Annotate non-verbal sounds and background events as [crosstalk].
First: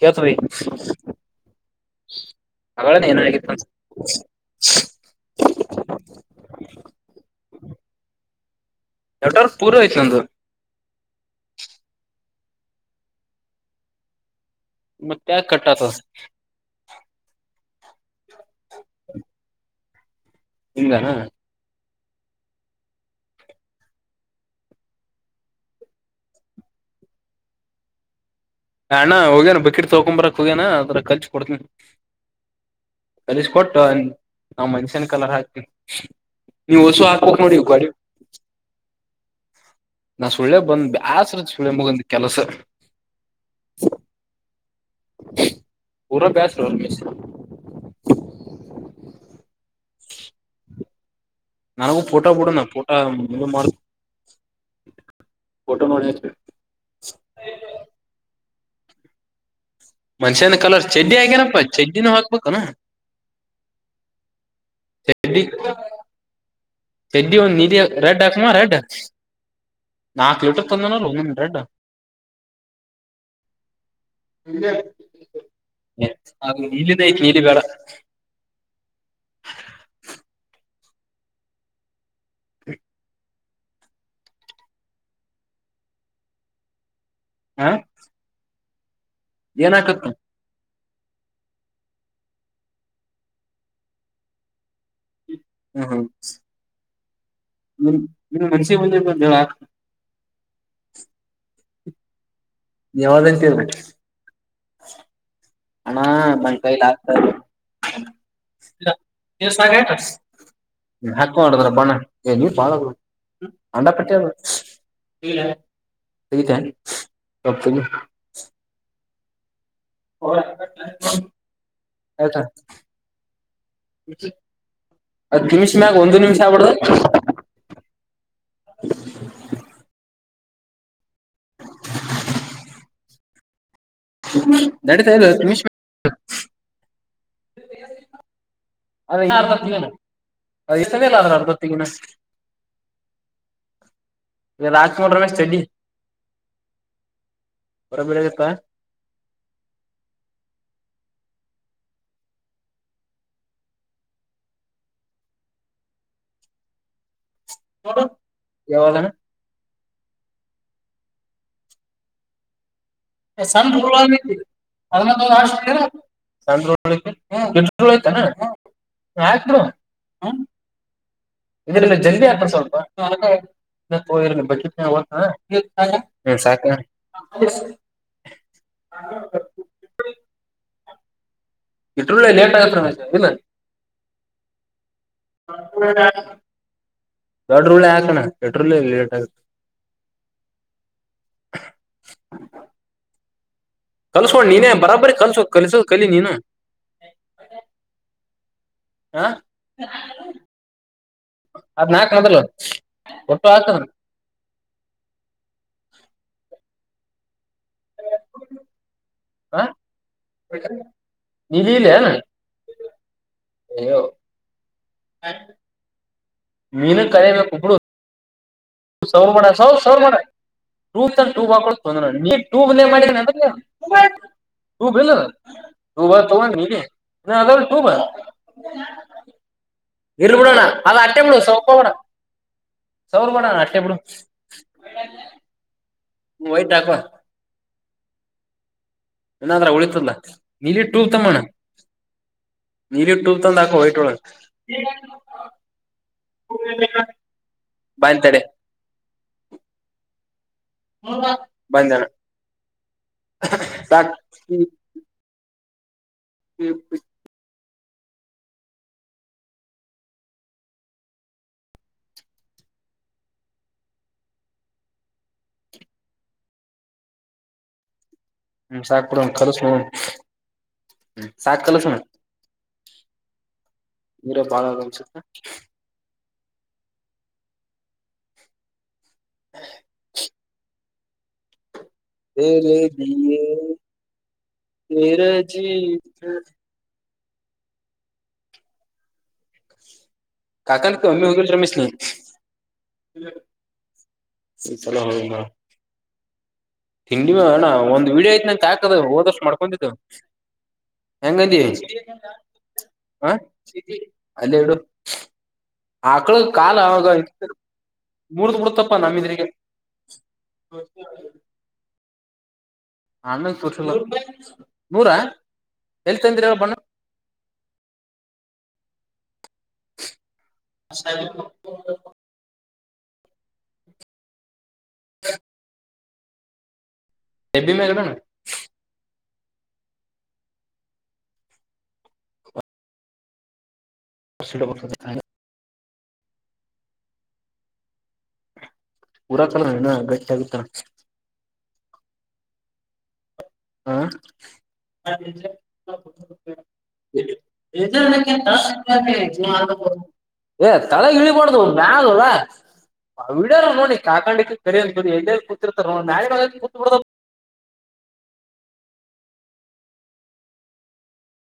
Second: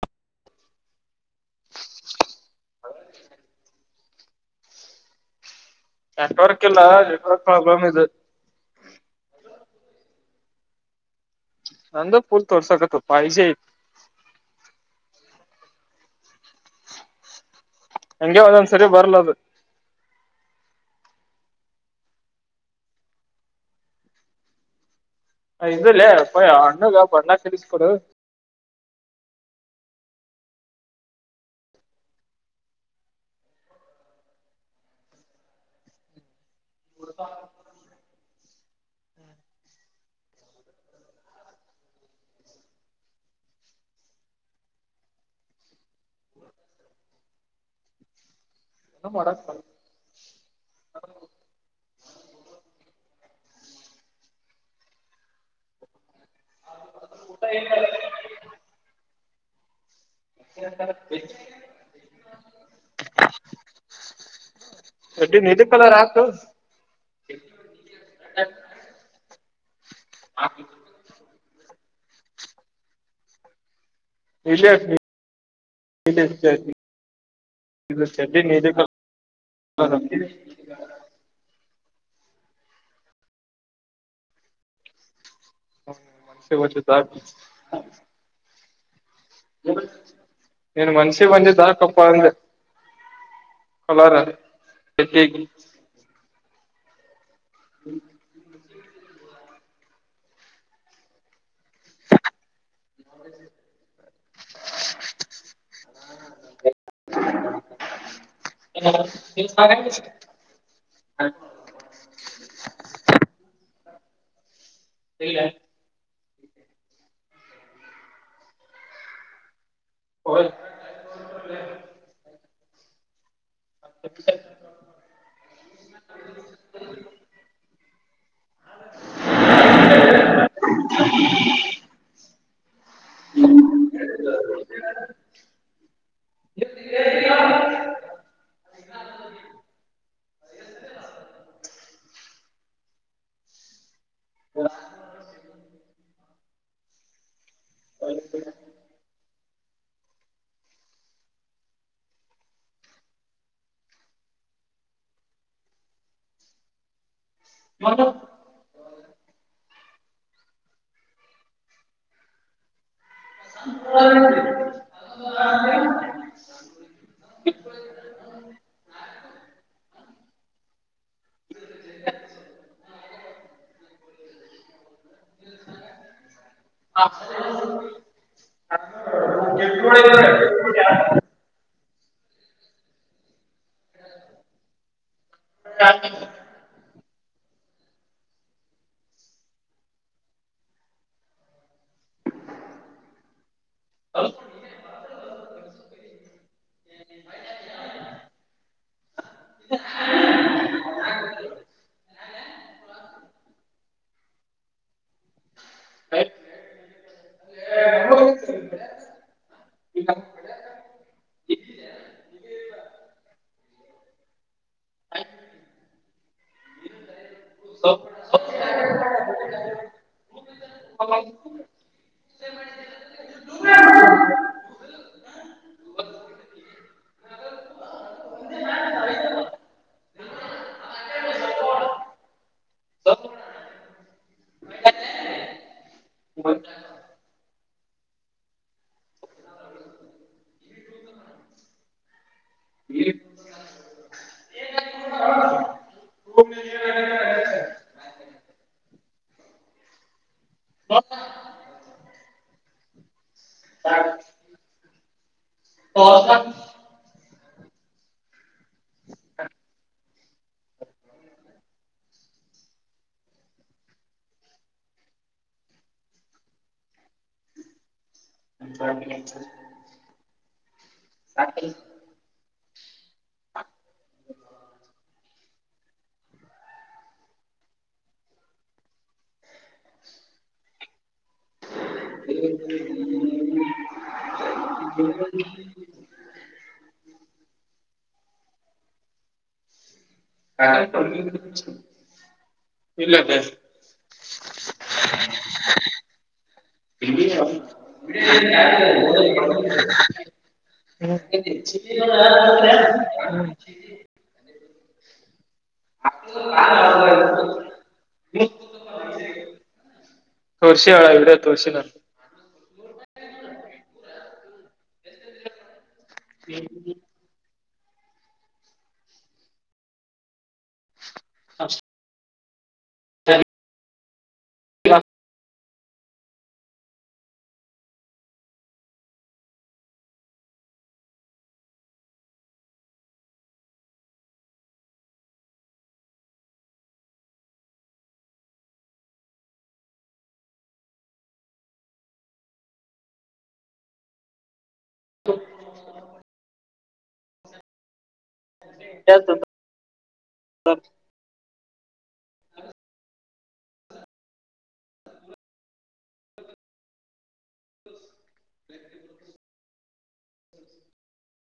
ಕೆತರಿೀ [unintelligible] ಅವ ಏನಾಗಿತ್ತು ನೆಟ್ವರ್ಕ್ ಇಲ್ಲ ನೆಟ್ವರ್ಕ್ ಪ್ರಾಬ್ಲಮ್ ಇದು. ಎಟಾರ ಪೂರ ಇಐಂತ ನಂದ ಪುಲ್ ತೋಡಸಕ ಪಜೆ. ಮತ್ತ ಕಟ್ಟತ ಹಂಗೆ ಒಂದೊಂದ್ಸರಿ ಬರ್ಲದು. ನಿಿಂ [unintelligible] ದಾನ ಇದಲ್ಲೇ ಪಯ ಹಣ್ಣುಗ ಬಣ್ಣ ಕಿಸ್ ಕೊೊಡು ಹಣ್ಣ ಹೋಗ್ಯನ ಬಕಿಟ್ ತಕೊಂಬರಕ್ ಹೋಗ್ಯನ ಅದರ ಕಲ್ಚ ಕೊಡ್ತನ ಕಲಿಸ ಕೊಟ್ಟ ನಾವ್ ಮನ್ಷ್ಯನ್ ಕಲರ್ ಹಾಕ್ತವಿ ನೀವು ಹಸು ಹಾಕ್ಬೇಕ ನೋಡಿ ನೀವು ಸುಳೆ ಬಂದ್ ಬಸ್ರ ಚುಳೆ ಮುಗಂದ ಕೆಲಸ ಪೂರಾ ಬ್ಯಾಚ್ ರರ್ ಮಶ ನ ಮಾಡಕ್ [inaudible] [inaudible] ನನಗುಫೋಟಾ ಬಿಡ ಫೋಟಾ ಮುಂದ ಮಾರ್ ಫೋಟೋ ನೋಡಿ ಹಚ್ಬೇಕು [inaudible] ಮನ್ಷ್ಯನ ಕಲರ್ ಚಡ್ಡಿ ಆಗ್ಯನಪ್ಪಾ ಚಡ್ಡಿನೂ ಹಾಕ್ಬೇಕನಾ ಎಡ ನಿ ಇದು ಕಲರ್ ಆಾಕ ತೆದ್ದಿ ಒಂದ್ ನಿಧಿ ರೆಡ್ ಹಾಕಮ್ಮ ರೆಡ್ ನಾಕ್ ಲೋಟ್ರರ್ ತಂದನಲ್ ಒ್ ದೆಡ್ಡು ನೀಲಿ ಇದೇ ಹಾಕು, ನೀಲಿ ಹಾಗ ನೀಲಿದೈ ನೀಲಿ ಬೇಡ ಹೌದ [unintelligible] ಏನಕತ್ ನೀನ್ ಮನ್ಷಿ ಬಂದಿಾಕಪ್ಪ ಅಂದ್ರೆ ಕಲರ್ ಹೆಗೆ ಹ್ಮ ಹ್ಮ ನಿ ನಿ ಮನ್ಸಿ ಮುಂದಾ ಯಾವ್ದು ಎಂತ [inaudible] ಅಣ ನನ್ನ ಕೈಲ್ ಲಗತ ದ ಸಾಗಯತ ್ಮ ಹಾಕ್ಕ ಮಾಡುದ್ರ ಬಣ ಏ ನೀ ಬಾಳ ಅಂಡಾ ಪ ೀತನ್ ದ ಫುಲ್ [unintelligible] ಹದ ಇಲ್ಲ ನಿಮಿಷ ಮ್ಯಾಗ ಒಂದು ನಿಮಿಷ ಆಗ್ಬಿಡ್ದು [inaudible] [inaudible] ಹ್ಮ [inaudible] ನಡೀತಾ ಇಲ್ಲ ಹತ್ ನಿಮಿಷ ಅದ ಅರ್ಧಗನೇಲ್ಲ ಆದ್ರ ಅರ್ಧತ್ತಗಿನ ರಾಜಕುಳ ರಮೇಶ್ ಚೆಡಿ ರ ಬಿಲೆಗಪ್ಪಾ ಹ ಯಾವಾಗಣ ಸಣ್ಣ ಹುಳ [unintelligible] ಮ್ಯತ್ರೆ ಹ್ಮ್ ಇದ್ರ ಜಲ್ಿ ಹತ್ರ ಸ್ವಲ್ಪ ಬ ಹ ಇಟ್ಟಳ್ಳ ಲೇಟಾಗಲ್ಲ [unintelligible] ದಟ್ರೂಳ ಆಾಕಣ ಎಟ್ರೂಲ್ ಲೇಟ್ ಆ [inaudible] ಕಲ್ಸೋ ನೀ ನ ಬರಬರ್ ಕಲ್ಸೋ ಕಲಿಸ ಕಲಿ ನೀ ನು ಹ ಅದ್ ನಾಕು ಮೊದಲು ಒಟ್ಟು ಹತ್ತು ಇಲ್ಲ ಹ [unintelligible] ಯೋ ಹ ನಿನ್ನನ್ನು ಕರಿಬೇಕು ಬಿಡು ಸೌರ್ ಮಾಡ ಸೌ ಸೌರ್ ಮಾಡ ಟೂ ಟೂ ಹಾಕ ತೊಂದ್ರ ನೀ ಟೂ ಮಾಡ ಅದಾಗ್ ನೀನು [unintelligible] [inaudible] ಇರ್ ಬಿಡೋಣ ಅದು ಅಟ್ಟೆ ಬಿಡ ಸೌರ್ ಸೌರ್ ಬಿಡೋಣ ಅ ಅಷ್ಟೇ ಬಿಡು ವೈಟ್ ನೆ ಹಾಕೋ ಏನಾದ್ರ ಉಳಿತದಲ್ಲ ನೀಲಿಟ್ಟೂ ತಮ್ಮಣ್ಣ ನೀಲಿಟೂಬ ತಂದಾಕೋ ವೈಟ್ ಒಳಗೆ ಬಂದಂತೆಡೆ ಬಂದಣ ಸಾಕ್ ಹ್ಮ ಹ್ಮ್ ಸಾಕ್ ಬಿಡು ಕಳಿಸಿ ನೋಡೋಣ ಸಾಕ್ ಕಳ್ಸಣ ನೀರೇ ಬಾಳ ಅನ್ಸುತ್ತೆ ಹ ತರೆ ಬಿ ತೆರೆ ಜೀ ಕಾಕ ನಕ್ಕೆಮ್ಮೀ ಹೋಗ ರಮೇಶ ನೀ ಸಲಾಮು ತಿಂಡಿ ಅಣ್ಣ ಒಂದು ವಿಡಿಯೋ ಐತೆ ನಂಕ್ ಹಾಕದ ಹೋದ ವರ್ಷ ಮಾಡ್ಕೊಡಿದ್ದು ಎಂಗಂದಿ ಹ ಅಲ್ಲೇ ಇಡು ಆಕಳ ಕಾಲ ಅವಾಗ ಮುರ್ದು ಬಿಡ್ತಪ್ಪ ನಮಿದ್ರಿಗೆ ತುಳಸಿ ಒಳಗ ತುಳಸಿನ ಅನ್ನ ನೂರಾ ಎಲ್ ತಂದಿರ ಹಣ್ಣ ಅ ರಿ ಆ [unintelligible] [unintelligible] [inaudible] ಪೂರಾ ಕಳಿಸ್ತಿಯಲ್ಲ ಗಟ್ಟಿ ಆಗುತ್ತ ಹಾ ಏ ತಲೆ ಇಳಿ ಮಾಡುದು ಮ್ಯಾಲ ಆ ವಿಡಿಯೋ ಆರಾ ನೋಡಿ ಕಾಕಂಡಿಕ್ಕೆ ಕರಿ ಅನ್ಕುದು ಎಲ್ಲ ಕೂತಿರ್ತಾರ ನೋ ಕೂತ್ ಬಿಡ ಹ